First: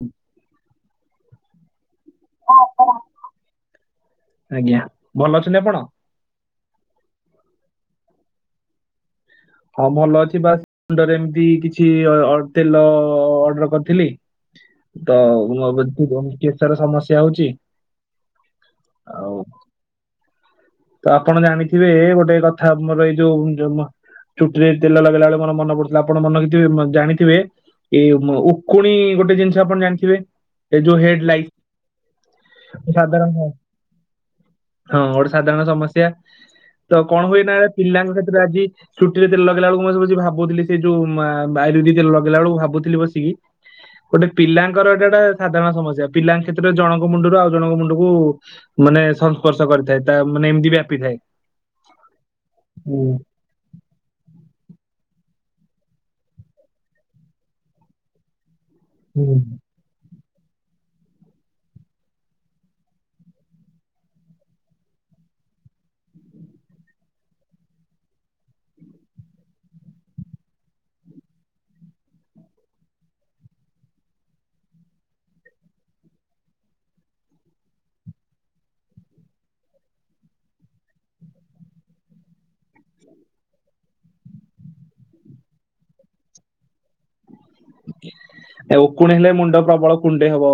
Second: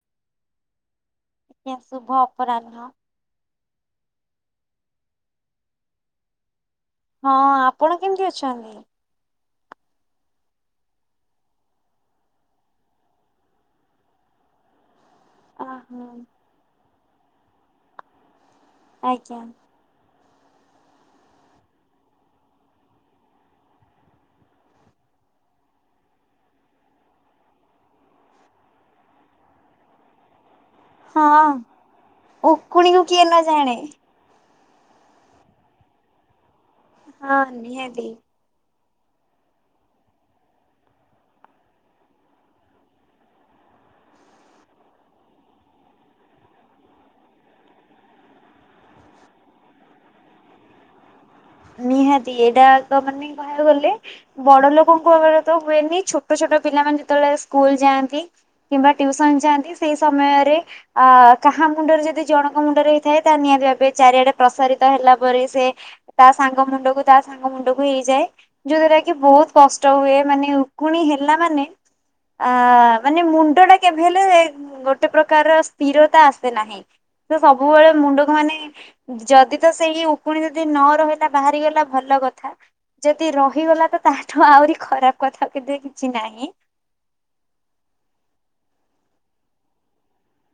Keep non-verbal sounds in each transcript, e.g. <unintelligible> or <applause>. ହୁଁ। ଶୁଭ ଅପରାହ୍ନ। ଆଜ୍ଞା ଭଲ ଅଛନ୍ତି ଆପଣ? ହଁ ଆପଣ କେମିତି ଅଛନ୍ତି? ହଁ ଭଲ ଅଛି ବାସ୍ ମୁଣ୍ଡରେ ଏମିତି କିଛି ଅ-ଅ-ତେଲ ଅ-ଅ-ଅ-ଅର୍ଡର କରିଥିଲି। ତ ଓହୋ <unintelligible> କେଶର ସମସ୍ୟା ହଉଛି। ଆଉ ଆଜ୍ଞା। ତ ଆପଣ ଜାଣିଥିବେ ଗୋଟେ କଥା ଆମର ଏଇ ଯୋଉ ଯଉ ନ ଚୁଟିରେ ତେଲ ଲଗେଇଲା ବେଳେ ମୋର ମନ ପଡୁଥିଲା ଆପଣ ମନେରଖିଥିବେ ଜାଣିଥିବେ ଏଇ ମୁ ଉକୁଣି ଗୋଟେ ଜିନିଷ ଆପଣ ଜାଣିଥିବେ। ଏ ଯୋଉ ହେଡ୍ ହଁ ଲାଇଟ। ଉକୁଣିକୁ କିଏ ସାଧାରଣ ନ ହଁ ଜାଣେ। ଗୋଟେ ସାଧାରଣ ସମସ୍ୟା। ତ କଣ ହଁ ହୁଏନା ନିହାତି ପିଲାଙ୍କ କ୍ଷେତ୍ରରେ ଆଜି ଚୁଟିରେ ତେଲ ଲଗେଇଲା ବେଳକୁ ମୁଁ ଆଜି ବସିକି ଭାବୁଥିଲି। ସେ ଯୋଉ ମା-ଆୟୁର୍ବେଦିକ ତେଲ ଲଗେଇଲା ବେଳକୁ ଭାବୁଥିଲି ବସିକି ଗୋଟେ ପିଲାଙ୍କର ଏଟା ଗୋଟା ସାଧାରଣ ସମସ୍ୟା। ପିଲାଙ୍କ କ୍ଷେତ୍ରରେ ଜଣଙ୍କ ମୁଣ୍ଡରୁ ଆଉ ଜଣଙ୍କ ମୁଣ୍ଡକୁ ମାନେ ସଂସ୍ପର୍ଶ କରିଥାଏ। ତା ମାନେ ଏମିତି ବ୍ୟାପିଥାଏ। ନିହାତି ଏଇଟା ଏକ ହୁଁ ମାନେ ବାହାରୁ ଗଲେ, ବଡ ଲୋକଙ୍କ ଏଗୁରା ତ ହୁଏନି। ଛୋଟ ଛୋଟ ପିଲାମାନେ ଯେତେବେଳେ ସ୍କୁଲ ଯାଆନ୍ତି, କିମ୍ବା ହୁଁ। ଟ୍ୟୁସନ୍ ଯାଆନ୍ତି, ସେଇ ସମୟରେ ଆ କାହା ମୁଣ୍ଡରେ ଯଦି ଜଣଙ୍କ ମୁଣ୍ଡରେ ହେଇଥାଏ, ତା ନିହାତି ଭାବେ ଚାରିଆଡେ ପ୍ରସାରିତ ହେଲା ପରେ ସେ ତା ସାଙ୍ଗ ମୁଣ୍ଡକୁ ତା ସାଙ୍ଗ ମୁଣ୍ଡକୁ ହେଇଯାଏ। ଯୋଉ ଗୁରା କି ବହୁତ କଷ୍ଟ ହୁଏ। ମାନେ ଉକୁଣୀ ହେଲା ମାନେ ଆ ମାନେ ମୁଣ୍ଡ ଟା କେବେ ହେଲେ ଗୋଟେ ପ୍ରକାର ସ୍ଥିରତା ଆସେ ନାହିଁ। ତ ସବୁବେଳେ ମୁଣ୍ଡକୁ ମାନେ ଯଦି ତ ସେଇ ଉକୁଣି ଯଦି ନ ହୁଏ ତ ବାହାରି ଗଲା ଭଲ କଥା। ଯଦି ରହିଗଲା ତ, ତା ଠୁ ଆହୁରି ଖରାପ କଥା ବୋଧେ କିଛି ନାହିଁ। ଆଉ ଉକୁଣୀ ହେଲେ ମୁଣ୍ଡ ପ୍ରବଳ କୁଣ୍ଡେଇ ହବ।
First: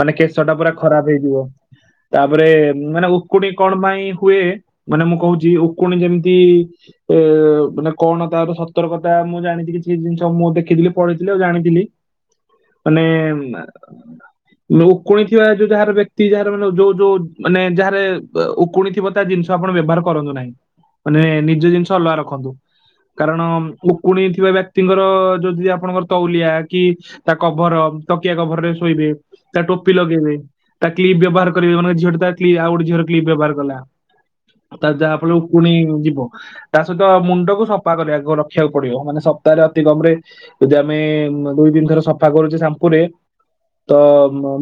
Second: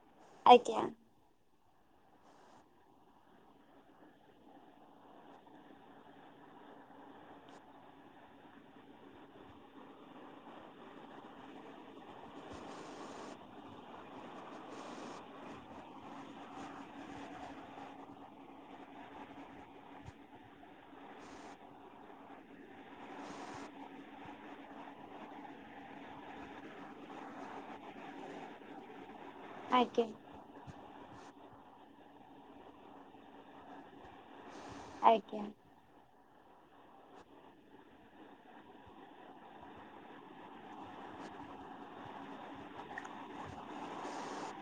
ମାନେ କେଶଟା ପୁରା ଆଜ୍ଞା ଖରାପ ହେଇଯିବ। ତାପରେ ମାନେ ଉକୁଣୀ କଣ ପାଇଁ ହୁଏ, ମାନେ ମୁଁ କହୁଛି ଉକୁଣି କେମିତି ଏ ମାନେ କଣ ତାର ସତର୍କତା, ମୁଁ ଜାଣିଛି କିଛି ଜିନିଷ ମୁଁ ଦେଖିଥିଲି ପଢିଥି ଲି ଜାଣିଥିଲି ମାନେ ଉକୁଣୀ ଥିବା ଯୋଉ ଯାହାର ବ୍ୟକ୍ତି, ଯାହାର ମାନେ ଯୋଉ ଯୋଉ ମାନେ ଯାହାର ଉ ଉକୁଣୀ ଥିବ ତା ଜିନିଷ ଆପଣ ବ୍ୟବହାର କରନ୍ତୁ ନାହିଁ। ମାନେ ନିଜ ଜିନିଷ ଅଲଗା ରଖନ୍ତୁ। କାରଣ ଉକୁଣୀ ଥିବା ବ୍ୟକ୍ତିଙ୍କର ଯଦି ଆପଣଙ୍କର ତଉଳିଆ କି ତା କଭର ତକିଆ କଭରରେ ଶୋଇବେ, ତା ଟୋପି ଆଜ୍ଞା ଲଗେଇବେ, ତା କ୍ଲିପ୍ ବ୍ୟବହାର କରିବେ। ମାନେ ଝିଅଟେ ତା କ୍ଲି ଆଉ ଗୋଟେ ଝିଅର କ୍ଲିପ୍ ବ୍ୟବହାର କଲା। ତା ଯାହା ଫଳରେ ଆଜ୍ଞା ଉକୁଣୀ ଯିବ। ତା ସହିତ ମୁଣ୍ଡକୁ ସଫା କରିବାକୁ, ରଖିବାକୁ ପଡିବ। ମାନେ ସପ୍ତାହରେ ଅତି କମ୍ ରେ ମାନେ ଦୁଇ, ତିନି ଥର ସଫା କରୁଛେ ସାମ୍ପୁ ରେ ତ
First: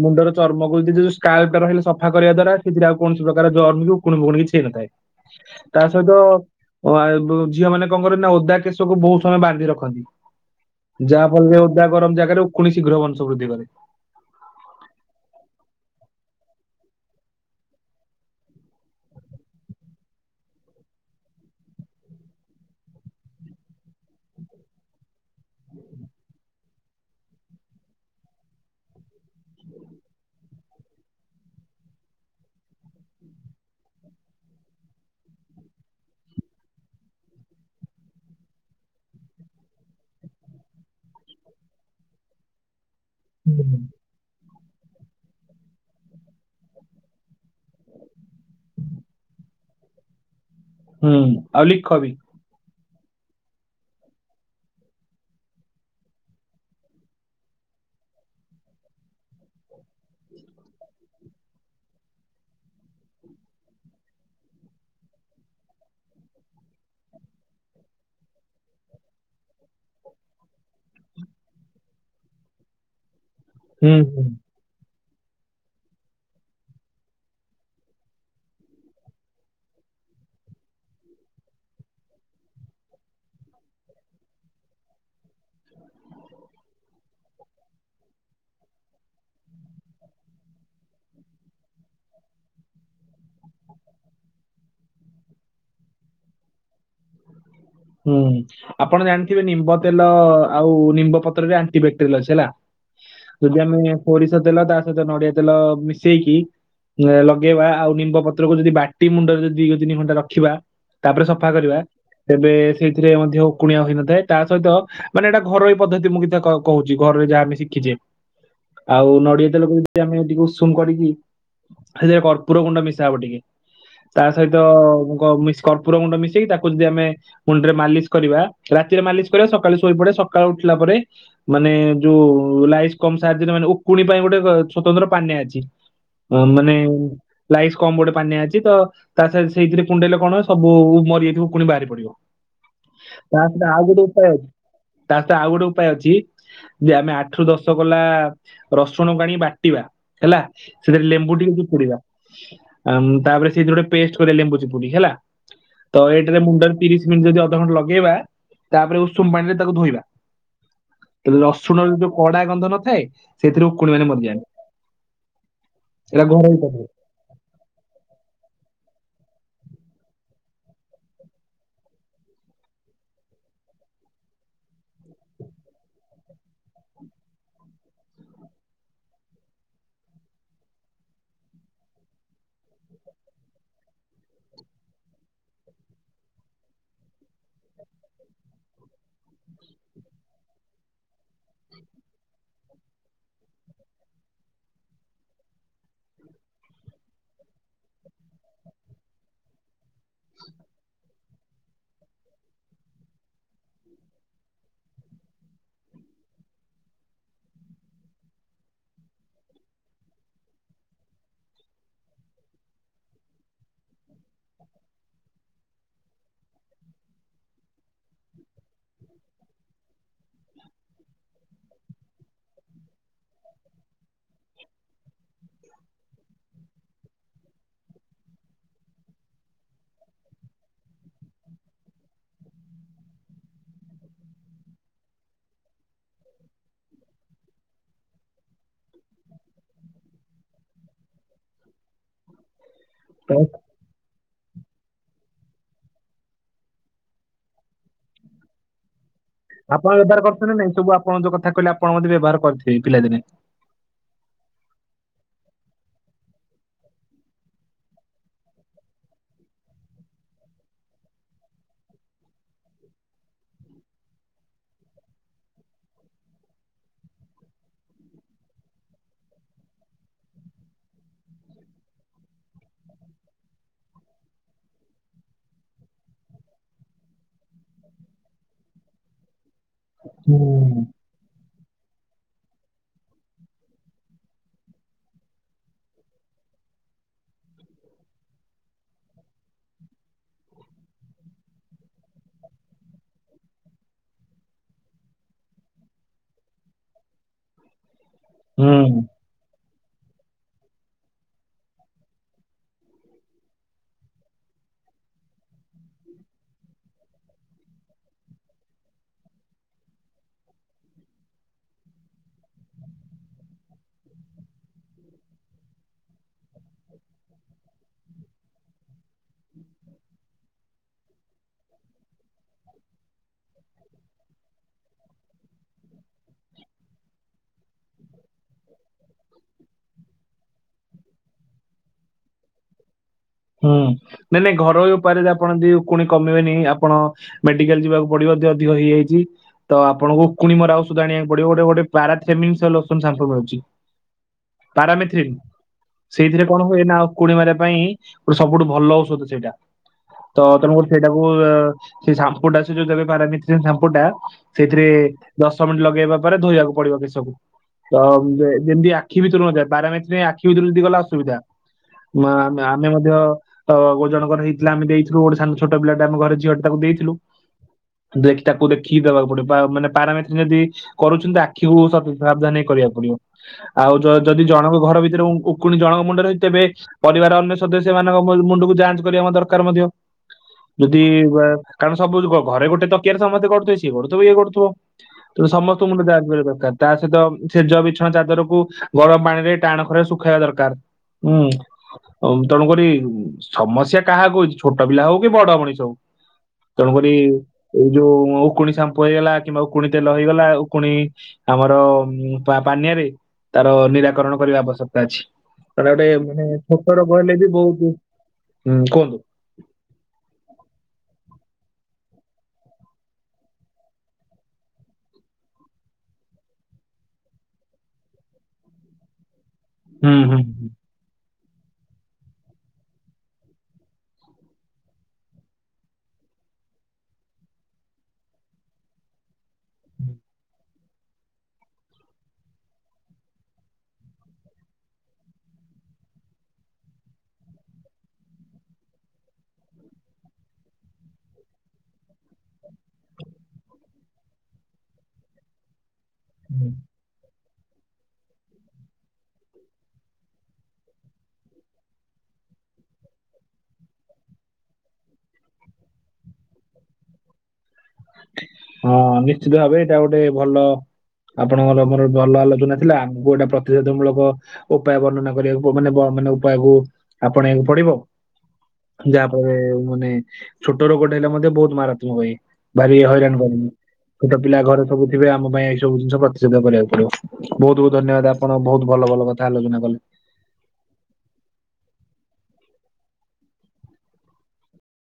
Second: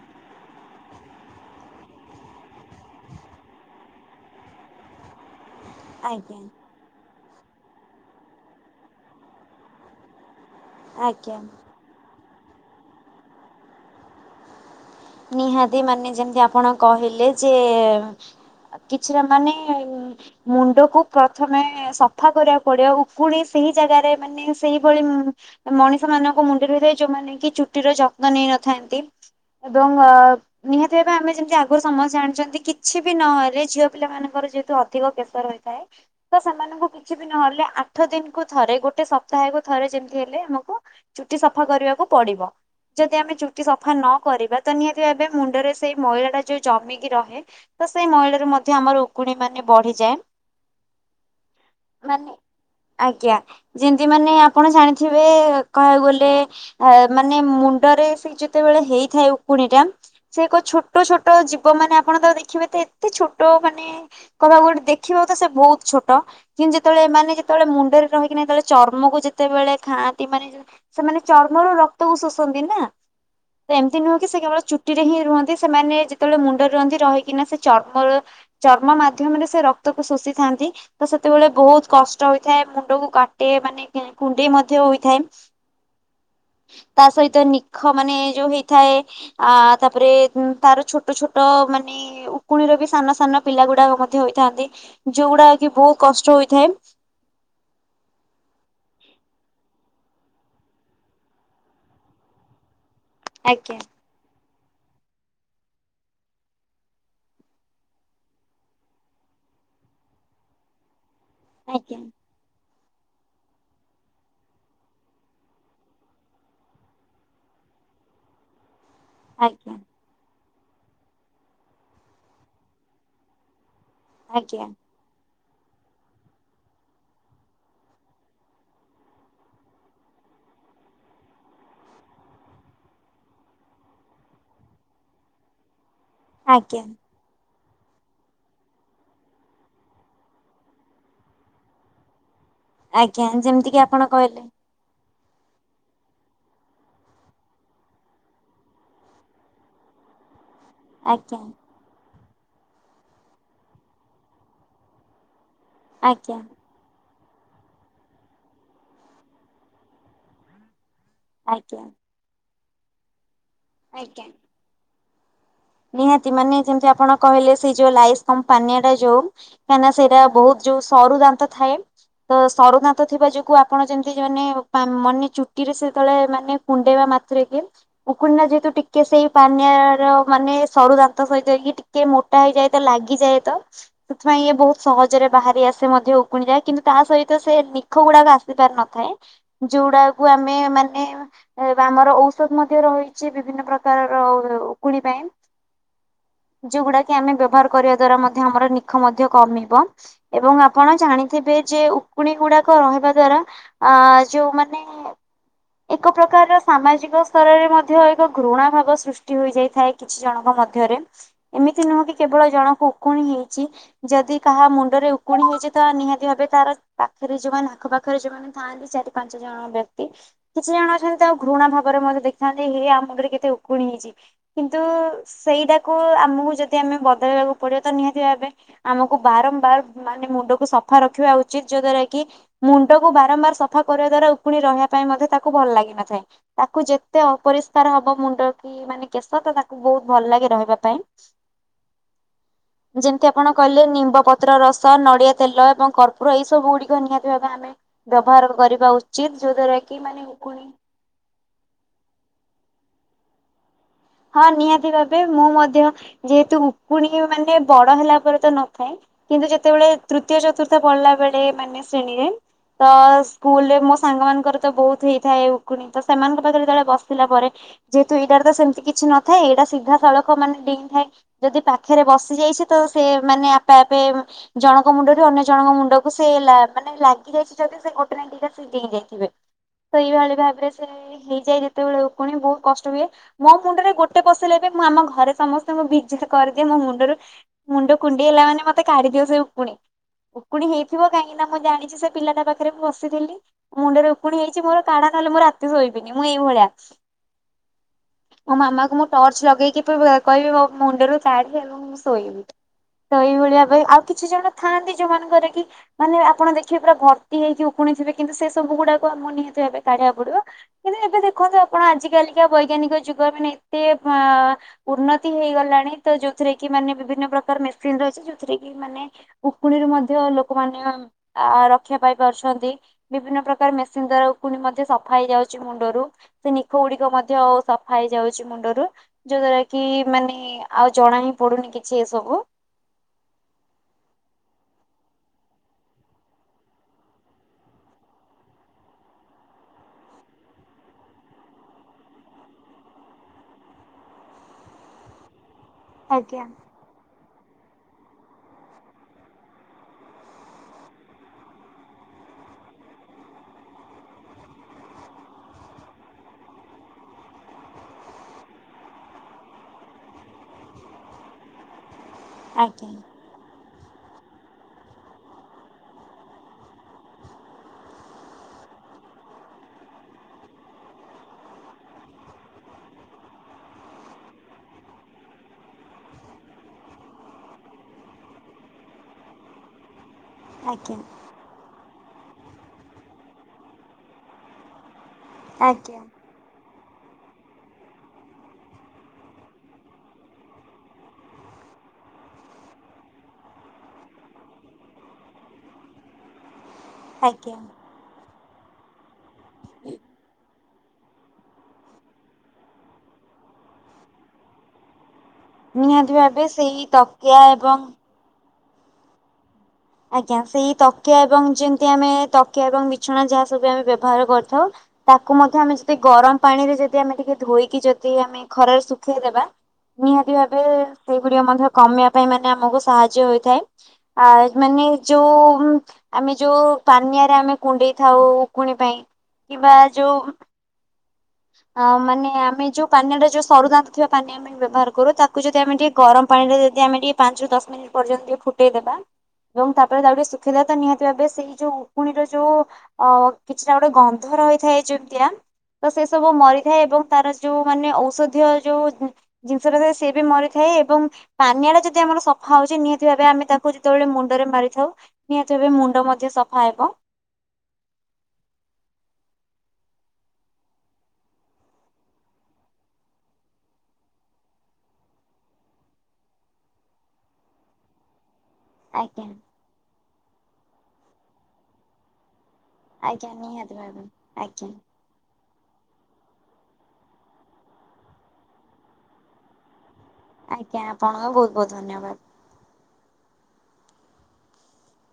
ମୁଣ୍ଡର ଚର୍ମକୁ ଯି ଯୋଉ ସ୍କାଲଟା ରହିଲେ ସଫା କରିବା ଦ୍ଵାରା, ସେଥିରେ ଆଉ କୌଣସି ପ୍ରକାର ଜର୍ମକୁ ଉକୁଣୀ ଫୁକୁଣୀ କିଛି ହେଇନଥାଏ। ତା ସହିତ ଆଜ୍ଞା ଓ-ବ ଝିଅ ମାନେ କଣ କରନ୍ତି ନା ଓଦା କେଶକୁ ବହୁତ ସମୟ ବାନ୍ଧି ରଖନ୍ତି। ଯାହା ଆଜ୍ଞା। ଫଳରେ ଓଦା ଗରମ ଜାଗାରେ ଉକୁଣୀ ଶୀଘ୍ର ବଂଶ ବୃଦ୍ଧି କରେ। ନିହାତି ମାନେ ଯେମିତି ଆପଣ କହିଲେ ଯେ କିଛିଟା ମାନେ ମୁଣ୍ଡକୁ ପ୍ରଥମେ ସଫା କରିବାକୁ ପଡିବ। ଉକୁଣୀ ସେହି ଜାଗାରେ ମାନେ ସେଇଭଳି ମଣିଷ ମାନଙ୍କ ମୁଣ୍ଡରେ ଯୋଉମାନେ କି ଚୁଟିର ଯତ୍ନ ନେଇନଥାନ୍ତି। <unintelligible> ନିହାତି ଭାବେ ଆମେ ଯେମିତି ଆଗରୁ ସମସ୍ତେ ଜାଣିଛନ୍ତି, କିଛି ବି ନହେଲେ ଝିଅ ପିଲା ମାନଙ୍କର ଯେହେତୁ ଅଧି ଅଧିକ କେଶ ରହିଥାଏ। ତ ସେମାନଙ୍କୁ କିଛି ବି ନହେଲେ ଆଠ ଦିନକୁ ଥରେ, ଗୋଟେ ସପ୍ତାହକୁ ଥରେ ଯେମିତି ହେଲେ ଆମକୁ ଚୁଟି ସଫା କରିବାକୁ ପଡିବ। ଯଦି ଆମେ ଚୁଟି ସଫା ନ କରିବା ତ ନିହାତି ଭାବେ ମୁଣ୍ଡରେ ସେଇ ମଇଳା ଟା ଯୋଉ ଜମିକି ରହେ ତ ସେଇ ମଇଳାରୁ ମଧ୍ୟ ଆମର ଉକୁଣୀ ମାନେ ବଢିଯାଏ। ହୁଁ। ଆଉ ଲିଖ ବି। ମାନେ ଆଜ୍ଞା। ଯେମତି ମାନେ ଆପଣ ଜାଣିଥିବେ କହିବାକୁ ଗଲେ ଆ ମାନେ ମୁଣ୍ଡରେ ସେ ଯେତେବେଳେ ହେଇ ଥାଏ। ଉକୁଣି ଟା ସେ ଏକ ଛୋଟ ଛୋଟ ଜୀବ ମାନେ ଆପଣ ତା ଦେଖିବେ ତ ଏତେ ଛୋଟ ମାନେ କହିବାକୁ ଗୋଟେ ଦେଖିବାକୁ ତ ସେ ବହୁତ ଛୋଟ। କିନ୍ତୁ ଯେତେବେଳେ ଏ ମାନେ ଯେତେବେଳେ ମୁଣ୍ଡରେ ରହିକି ଯେତେବେଳେ ଚର୍ମକୁ ଯେତେବେଳେ ଖାଆନ୍ତି ମାନେ ସେମାନେ ଚର୍ମର ରକ୍ତକୁ ଶୋଷନ୍ତି ନା? ତ ହୁଁ ଏମିତି ନୁହେଁ ହୁଁ। କି ସେ କେବଳ ଚୁଟିରେ ହିଁ ରୁହନ୍ତି ସେମାନେ ଯେତେବେଳେ ମୁଣ୍ଡରେ ରୁହନ୍ତି ରହିକିନା ସେ ଚର୍ମର ଚର୍ମ ମାଧ୍ୟମରେ ସେ ରକ୍ତକୁ ଶୋଷିଥାନ୍ତି। ତ ସେତେବେଳେ ବହୁତ କଷ୍ଟ ହୋଇଥାଏ ମୁଣ୍ଡକୁ କାଟେ ମାନେ କୁଣ୍ଡେଇ ମଧ୍ୟ ହୋଇଥାଏ। ହ। ତା ସହିତ ନିଖ ମାନେ ଯୋଉ ହେଇ ଥାଏ ଆ ତାପରେ ତାର ଛୋଟ ଛୋଟ ମାନେ ଉକୁଣୀର ବି ସାନ ସାନ ପିଲା ଗୁଡାକ ମଧ୍ୟ ହୋଇଥାନ୍ତି। ଯୋଉଗୁଡାକ ବହୁତ କଷ୍ଟ ହୋଇଥାଏ। ହୁଁ ଆପଣ ଜାଣିଥିବେ ନିମ୍ବ ତେଲ ଆଉ ନିମ୍ବ ପତ୍ରରେ ଆଣ୍ଟିବାକ୍ଟେରିଲ ଅଛି ହେଲା। ଯଦି ଆଜ୍ଞା ଆମେ ସୋରିଷ ତେଲ ତା ସହିତ ନଡିଆ ତେଲ ମିଶେଇକି ଲଗେଇବା। ଆଉ ନିମ୍ବ ପତ୍ର କୁ ଯଦି ବାଟି ମୁଣ୍ଡରେ ଯଦି ଦି ତିନି ଘଣ୍ଟା ରଖିବା ତାପରେ ସବୁ ସଫା କରିବା ଆଜ୍ଞା ତେବେ ସେଇଥିରେ ମଧ୍ୟ ଉକୁଣୀ ଆଉ ହୋଇନଥାଏ। ତା ସହିତ ମାନେ ଏଇଟା ଘରୋଇ ପଦ୍ଧତି ମୁଁ କି କହୁଛି। ଘରୋଇ ଯାହା ଆମେ ଶିଖିଛେ ଆଉ ନଡିଆ ଆଜ୍ଞା ତେଲକୁ ଆମେ ଉସୁୁମ କରିକି ସେଥିରେ କର୍ପୁର ଗୁଣ୍ଡ ମିଶା ହବ ଟିକେ। ତା ସହିତ ଆଜ୍ଞା। କର୍ପୁର ଗୁଣ୍ଡ ମିଶେଇକି ତାକୁ ଯଦି ଆମେ ମୁଣ୍ଡରେ ମାଲିସ କରିବା ରାତିରେ ମାଲିସ କରିବା ସକାଳୁ ସୋଇପଡ଼ିଆ ସକାଳୁ ଉଠିଲା ପରେ ମାନେ ଯୋଉ ଲାଇସ କମ ସାହାଯ୍ୟରେ ମାନେ ଉକୁଣୀ ପାଇଁ ଗୋଟେ ସ୍ଵତନ୍ତ୍ର ପାନୀୟ ଅଛି। ଅ ମାନେ ଆଜ୍ଞା ଲାଇସ କମ ଗୋଟେ ପାନିଆ ଅଛି ତ ତା ସହିତ ସେଇଥିରେ କୁଣ୍ଡେଇଲେ କଣ ସବୁ ମରିଯାଇଥିବ ଉକୁଣୀ ବାହାରି ପଡିବ। ଆଜ୍ଞା ତା ଯେମିତି ସହିତ କିି ଆଉ ଆପଣ ଗୋଟେ ଉପାୟ କହିଲେ ଅଛି ତା ସହିତ ଆଉ ଗୋଟେ ଉପାୟ ଅଛି ଯେ ଆମେ ଆଠ ରୁ ଦଶ କଲା ରସୁଣକୁ ଆଣି ବାଟିବା। ହେଲା ସେଥିରେ ଲେମ୍ବୁ ଆଜ୍ଞା ଟିକେ ଚିପୁଡ଼ିବା। ତାପରେ ସେଇଟି ଗୋଟେ ପେଷ୍ଟ କରିବା ଲେମ୍ବୁ ଚିପୁଡିକି ହେଲା। ତ ଆଜ୍ଞା ଏଇଠରେ ମୁଣ୍ଡ ଯଦି ଅଧଘଣ୍ଟ ଲଗେଇବା ତାପରେ ଉଷୁମ ପାଣିରେ ତାକୁ ଧୋଇବା। ତୁ ରସୁଣ ଆଜ୍ଞା ରେ ଯୋଉ କଡା ଗନ୍ଧ ନଥାଏ, ସେଥିରୁ ଉକୁଣୀ ମାନେ ଆଜ୍ଞା। ମରିଯାଆନ୍ତି। ଏଇଟା ନିହାତି ଘରୋଇ ମାନେ ପଦ୍ଧତି ଯେମିତି ଆପଣ କହିଲେ, ସେଇ ଯୋଉ ଲାଇସ୍ କମ ପାନିଆ ଟା ଯୋଉ କାହିଁକି ନା ସେଇଟା ବହୁତ ଯୋଉ ସରୁ ଦାନ୍ତ ଥାଏ ତ ସରୁଦାନ୍ତ ଥିବା ଯୋଗୁଁ ଆପଣ ଯେମିତି ଜନେ ପା ମାନେ ଚୁଟିରେ ସେତେବେଳେ ମାନେ କୁଣ୍ଡେଇବା ମାତ୍ରେକେ ଉକୁଣିଟା ଯେହେତୁ ଟିକେ ସେହି ପାନିଆ ର ମାନେ ସରୁ ଦାନ୍ତ ସହିତ ଇଏ ଟିକେ ମୋଟା ହେଇଯାଏ ତ ଲାଗିଯାଏ ତ ସେଥିପାଇଁ ଇଏ ବହୁତ ସହଜରେ ବାହାରି ଆସେ ମଧ୍ୟ ଉକୁଣି ଜା କିନ୍ତୁ ତା ସହିତ ସେ ନିଖ ଗୁଡାକ ଆସି ପାରି ନଥାଏ ଯୋଉ ଉଡାକୁ ଆମେ ମାନେ ଏବେ ଆମର ଔଷଧ ମଧ୍ୟ ରହିଛି, ବିଭିନ୍ନ ପ୍ରକାରର ଉକୁଣୀ ପାଇଁ। ଯୋଉଗୁଡା କି ଆମେ ବ୍ୟବହାର କରିବା ଦ୍ଵାରା ମଧ୍ୟ ଆମର ନିଖ ମଧ୍ୟ କମିବ ଏବଂ ଆପଣ ଜାଣି ଥିବେ ଯେ ଉକୁଣୀ ଗୁଡାକ ରହିବା ଦ୍ଵାରା ଆ ଯୋଉମାନେ ଏକ ପ୍ରକାରର ସାମାଜିକ ସ୍ତରରେ ମଧ୍ୟ ଏକ ଘୃଣା ଭାବ ସୃଷ୍ଟି ହୋଇଯାଇ ଥାଏ କିଛି ଜଣଙ୍କ ମଧ୍ୟରେ ଏମିତି ନୁହଁ କି କେବଳ ଜଣଙ୍କୁ ଉକୁଣୀ ହେଇଛି ଯଦି କାହା ମୁଣ୍ଡରେ ଉକୁଣି ହୋଇଛି ତ ନିହାତି ଭାବେ ତାର ପାଖରେ ଯୋଉମାନେ ଆଖ ପାାଖରେ ଯୋଉମାନେ ଥାଆନ୍ତି ଚାରି ପାଞ୍ଚ ଜଣ ବ୍ୟକ୍ତି କିଛି ଜଣ ଅଛନ୍ତି ତାଙ୍କୁ ଘୃଣା ଭାବରେ ମଧ୍ୟ ଦେଖନ୍ତି ହେ ହେ ଆ ମୁଣ୍ଡରେ କେତେ ଉକୁଣି ହେଇଚି। କିନ୍ତୁ ସେଇଟାକୁ ଆମକୁ ଯଦି ଆମେ ବଦଳେଇବାକୁ ପଡିବ ତ ନିହାତି ଭାବେ ଆମକୁ ବାରମ୍ବାର ମାନେ ମୁଣ୍ଡକୁ ସଫା ରଖିବା ଉଚିତ ଯୋ ଦ୍ଵାରା କି ମୁଣ୍ଡକୁ ବାରମ୍ବାର ସଫା କରିବା ଦ୍ଵାରା, ଉକୁଣି ରହିବା ପାଇଁ ମଧ୍ୟ ତାକୁ ଭଲ ଲାଗିନଥାଏ। ତାକୁ ଯେତେ ଅପରିଷ୍କାର ହବ ମୁଣ୍ଡ କି ମାନେ କେଶ ତ ତାକୁ ବହୁତ ଭଲ ଲାଗେ ରହିବା ପାଇଁ। ଯେମିତି ତ ଆପଣ କହିଲେ ନିମ୍ବ ପତ୍ର ପତ୍ର ରସ, ନଡ଼ିଆ ତେଲ ଏବଂ କର୍ପୁର ଏଇ ସବୁ ଗୁଡିକ ନିହାତି ଭାବେ ଆମେ ବ୍ୟବହାର କରିବା ଉଚିତ ଚିତ୍ ଯୋ ଦ୍ୱାରା ଆପଣ କି ବ୍ୟବହାର ମାନେ କରୁଛନ୍ତି ନା ଉକୁଣି ନାଇଁ ସବୁ ଆପଣ ଯୋଉ କଥା କହିଲେ ଆପଣ ମଧ୍ଯ ବ୍ୟବହାର କରିଥିବେ ପିଲାଦିନେ? ହଁ, ନିହାତି ଭାବେ ମୁଁ ମଧ୍ୟ ଯେହେତୁ ଉକୁଣି ମାନେ ବଡ ହେଲା ପରେ ତ ନଥାଏ। କିନ୍ତୁ ଯେତେବେଳେ ତୃତୀୟ ଚତୁର୍ଥ ପଢ଼ିଲା ବେଳେ ମାନେ ଶ୍ରେଣୀରେ ତ ସ୍କୁଲରେ ମୋ ସାଙ୍ଗ ମାନଙ୍କର ତ ବହୁତ ହେଇଥାଏ ଉକୁଣୀ, ତ ସେମାନଙ୍କ ପାଖରେ ଯେତେବେଳେ ବସିଥିଲା ପରେ ଯେହେତୁ ଏଇଟାର ତ ସେମିତି କିଛି ନଥାଏ, ଏଇଟା ସିଧା ସଳଖ ମାନେ ଡେଇଁଥାଏ। ଯଦି ପାଖରେ ବସି ଯାଇଛି, ତ ସେ ମାନେ ଆପେ ଆପେ ଜଣଙ୍କ ମୁଣ୍ଡରେ ଅନ୍ୟ ଜଣଙ୍କ ମୁଣ୍ଡକୁ ସେ ଲା ମାନେ ଲାଗି ଯାଇଛି ଯଦି ସେ ଗୋଟେ ନା ଦିଟା ସେ ଡ଼େଇଁ ଯାଇଥିବେ। ସେଇଭାଳି ଭାବରେ ହୁଁ। ସେ ହେଇଯାଏ ଯେତେବେଳେ ଉକୁଣି ବହୁତ କଷ୍ଟ ହୁଏ। ମୋ ମୁଣ୍ଡରେ ଗୋଟେ ପଶିଲେ ବି ମୁଁ ଆମ ଘରେ ସମସ୍ତଙ୍କୁ ବିଯିତି କରିଦିଏ ମୋ ମୁଣ୍ଡରୁ ମୁଣ୍ଡ କୁଣ୍ଡେଇ ହେଲା ମାନେ ମତେ କାଢିଦିଅ ସେ ଉକୁଣି ଉକୁଣି ହେଇଥିବ କାହିଁକି ନା ମୁଁ ଜାଣିଛି ସେ ପିଲାଟା ପାଖରେ ମୁଁ ବସିଥିଲି। ମୁଣ୍ଡରେ ଉକୁଣି ହେଇଛି ମୋର କାଢ଼ ଖାଲି ମୁଁ ରାତି ଶୋଇବିନି ମୁଁ ଏଇଭଳିଆ। ମୋ ମାମାଙ୍କୁ ହୁଁ ମୁଁ ଟର୍ଚ୍ଚ ଲଗେଇକି ପି ବି କହିବି ମୋ ମୁଣ୍ଡରୁ କଢେ ମୁଁ ଶୋଇବି। ତ ଏଇଭଳିଆ ଭାଇ, ଆଉ କିଛି ଜଣ ଥାଆନ୍ତି ଯୋଉମାନଙ୍କ ର କି ମାନେ ଆପଣ ଦେଖିବେ ପୁରା ଭର୍ତ୍ତି ହେଇକି ଉକୁୁଣିଥିବେ କିନ୍ତୁ ସେ ସବୁ ଗୁଡାକ ମୁଁ ନିହାତି ଭାବେ କାଢିବାକୁ ପଡିବ କିନ୍ତୁ ଏବେ ଦେଖନ୍ତୁ ଆପଣ ଆଜି କାଲିକା ବୈଜ୍ଞାନିକ ଯୁଗ ମାନେ ଏତେ ମ ଉନ୍ନତି ହେଇଗଲାଣି ତ ଯୋଉଥିରେ କି ମାନେ ବିଭିନ୍ନ ପ୍ରକାର ମେସିନ ରହିଛି, ଯୋଉଥିରେ କି ମାନେ ଉକୁଣିରୁ ମଧ୍ୟ ଲୋକମାନେ ଆ ରକ୍ଷା ପାଇ ପାରୁଛନ୍ତି। ବିଭିନ୍ନ ପ୍ରକାର ମେସିନ ଦ୍ଵାରା ଉକୁଣି ମଧ୍ୟ ସଫା ହେଇଯାଉଛି ମୁଣ୍ଡରୁ। ସେ ନିଖ ଗୁଡିକ ମଧ୍ୟ ସ ସଫା ହେଇଯାଉଛି ମୁଣ୍ଡରୁ, ଯୋଉ ଦ୍ଵାରା କି ମାନେ ଆଉ ଜଣା ହିଁ ପଡୁନି କିଛି ଏସବୁ। ହୁଁ ନାଇଁ ନାଇଁ ଘରୋଇ ଉପାୟରେ ଆପଣ ଯଦି ଉକୁଣି କମେଇବେନି ଆପଣ ମେଡିକାଲ ଯିବାକୁ ପଡିବ ଜ ଅଧିକ ହେଇଯାଇଛି। ତ ଆପଣଙ୍କୁ ଉକୁଣି ମରା ଔଷଧ ଆଣିଆକୁ ପଡିବ। ଗୋଟେ ଗୋଟେ ପାରାସେମି <inaudible> ଉକୁଣୀ ସାମ୍ପୁ ମିଳୁଛି। ପାରାମେଥିନ୍, ଆଜ୍ଞା ସେଇଥିରେ କଣ ହୁଏ ନା ଉକୁଣି ମାରିବା ପାଇଁ ସବୁଠୁ ଭଲ ଔଷଧ ସେଇଟା। ତ ତମକୁ ସେଇଟାକୁ ସେ ସାମ୍ପୁ ଟା ସେ ଯଉ ଦେବେ ପରମେଥ୍ରିନ ସାମ୍ପୁ ଟା ସେଇଥିରେ ଦଶ ମିନିଟ ଲଗେଇବା ପରେ ଧୋଇବାକୁ ପଡିବ କେଶକୁ। ତ ଯେମିତି ଆଖି ଭିତର କୁ ନଯାଏ, ପାରାମେଥ୍ରିନ ଆଖି ଭିତରକୁ ଯଦି ଗଲା ଅସୁବିଧା ମା ମା ଆଜ୍ଞା ତ ତ ବହୁତ୍ ଜଣଙ୍କର ହେଇଥିଲା ଆମେ ଦେଇଥିଲୁ, ଗୋଟେ ସା ଛୋଟ ପିଲାଟେ ଆମ ଘର ଝିଅଟେ ତାକୁ ଦେଇଥିଲୁ। ଦେଖି ତାକୁ ଦେଖିକି ଦେବାକୁ ପଡିବ ମାନେ ପାରାମେଟ୍ରି ଯଦି କରୁଛନ୍ତି ଆଖିକୁ ସତ ସାବଧାନ ହେଇକି କରିବାକୁ ପଡିବ। ଆଉ ଯଦି ଜଣଙ୍କ ଘର ଭିତରୁ ଉକୁଣି ଜଣଙ୍କ ମୁଣ୍ଡରେ ହୋ ତେବେ ପରିବାର ଅ ସେମାନଙ୍କ ମୁଣ୍ଡକୁ ଯାଞ୍ଚ କରିବା ଦରକାର ମଧ୍ୟ। ଆଜ୍ଞା ଯଦି କାରଣ ସବୁ ଘରେ ଗୋଟେ ତକିଆରେ ସମସ୍ତେ ଗଡୁଥିବେ। ସିଏ ଗଡୁଥିବ ଇଏ ଗଡୁଥିବ। ତ ସମସ୍ତଙ୍କ ଆଜ୍ଞା ମୁଣ୍ଡକୁ ଯାଞ୍ଚ କରିବା ଦରକାର। ତା ସହିତ ସେଜ ବିଛଣା ଚାଦରକୁ ଗରମ ପାଣିରେ ଟାଣ ଖରାରେ ଶୁଖେଇବା ଦରକାର। ହୁଁ ତେଣୁକରି ସମସ୍ୟା କାହାକୁ ଅଛି, ଛୋଟ ପିଲା ହଉ କି ବଡ ମଣିଷ ହଉ ତେଣୁ କରି ଆଜ୍ଞା। ଏଇ ଯୋଉ ଉକୁଣ ସାମ୍ପୁ ହେଇଗଲା କିମ୍ବା ଉକୁଣି ତେଲ ହେଇଗଲା ଉକୁଣି। ଆମର ପା ପାନିଆରେ ତାର ନିରାକରଣ କରିବା ଆବଶ୍ୟକତା ଅଛି। ତାପରେ ଆଉଗଟେ ନିହାତି ଭାବେ ମାନେ ସେଇ ଛୋଟ ରୋଗ ହେଲେ ତକିଆ ବି ବହୁତ ଏବଂ ହଁ କୁହନ୍ତୁ ଆଜ୍ଞା ସେଇ ତକିଆ ଏବଂ ଯେମତି ଆମେ ତକିଆ ଏବଂ ବିଛଣା ଯାହା ସବୁ ଆମେ ବ୍ୟବହାର କରିଥାଉ। ତାକୁ ମଧ୍ୟ ଆମେ ଯଦି ଗରମ ପାଣିରେ ଯଦି ଆମେ ଟିକେ ଧୋଇକି ଯଦି ଆମେ ଖରାରେ ଶୁଖେଇଦବା। ହୁଁ ନିହାତି ହୁଁ ଭାବେ ସେଗୁଡିକ ମଧ୍ୟ କମିବା ପାଇଁ ମାନେ ଆମକୁ ସାହାଯ୍ୟ ହୋଇଥାଏ ଆ ମାନେ ଯୋଉ ଆମେ ଯୋଉ ପାନିଆରେ ଆମେ କୁଣ୍ଡେଇ ଥାଉ ଉକୁଣି ପାଇଁ। କିମ୍ବା ଯୋଉ ଆଉ ମାନେ ଆମେ ଯୋଉ ପାନିଆ ଟା ଯୋଉ ସରୁ ଦାନ୍ତ ଥିବା ପାନିଆ ବ୍ୟବହାର କରୁ ତାକୁ ଯଦି ଆମେ ଟିକେ ଗରମ ପାଣିରେ ଯଦି ଆମେ ଟିକେ ପାଞ୍ଚରୁ ଦଶ ମିନିଟ ପର୍ଯ୍ୟନ୍ତ ଟିକେ ଫୁଟେଇଦବା ଏବଂ ତାପରେ ତାକୁ <unintelligible> ଶୁଖେଇ ଦେବା ନିହାତି ଭାବେ ସେଇ ଯୋଉ ଉକୁଣିର ଯୋଉ ଅ କିଛି ଟା ଗୋଟେ ଗନ୍ଧ ରହିଥାଏ ଯେମିତିଆ ତ ସେ ସବୁ ହୁଁ ମରିଥାଏ ଏବଂ ତାର ଯୋଉ ମାନେ ଔଷଧୀୟ ଯୋଉ ଜିନିଷ ଟା ଥାଏ ସିଏ ବି ମରିଥାଏ ଏବଂ ପାନିଆଟା ଯଦି ଆମର ସଫା ହଉଛି ନିହାତି ଭାବେ ଆମେ ତାକୁ ଯେତେବେଳେ ମୁଣ୍ଡରେ ମାରିଥାଉ। ନିହାତି ଏବେ ମୁଣ୍ଡ ମଧ୍ୟ ସଫା ହେବ। ହଁ ନିଶ୍ଚିତ ଭାବେ ଏଇଟା ଗୋଟେ ଭଲ ଆପଣଙ୍କର ମୋର ଭଲ ଆଲୋଚନା ଥିଲା, ଆମକୁ ଗୋଟେ ପ୍ରତିଷେଧ ମୂଳକ ଉପାୟ ବର୍ଣ୍ଣନା କରିବାକୁ ମାନେ ମାନେ ଉପାୟକୁ ଆପଣେଇବାକୁ ପଡିବ ଆଜ୍ଞା ଯାହାଫଳରେ ମାନେ ଛୋଟ ରୋଗଟ ହେଲେ ମଧ୍ୟ ବହୁତ ମାରାତ୍ମକ ହୁଏ। ଭାରି ଆଜ୍ଞା ହଇରାଣ କରନି ନିହାତି ଭାବେ ଛୋଟ ପିଲା ଆଜ୍ଞା ଘରେ ସବୁ ଥିବ ଆମ ପାଇଁ ଏଇ ସବୁ ଜିନିଷ ପ୍ରତିଶୋଧ କରିବାକୁ ପଡିବ ବହୁତ ବହୁତ ଧନ୍ୟବାଦ, ଆପଣ ବହୁତ ଭଲ ଭଲ କଥା ଆଲୋଚନା କଲେ। ଆଜ୍ଞା ଆପଣଙ୍କୁ ବହୁତ ବହୁତ ଧନ୍ୟବାଦ।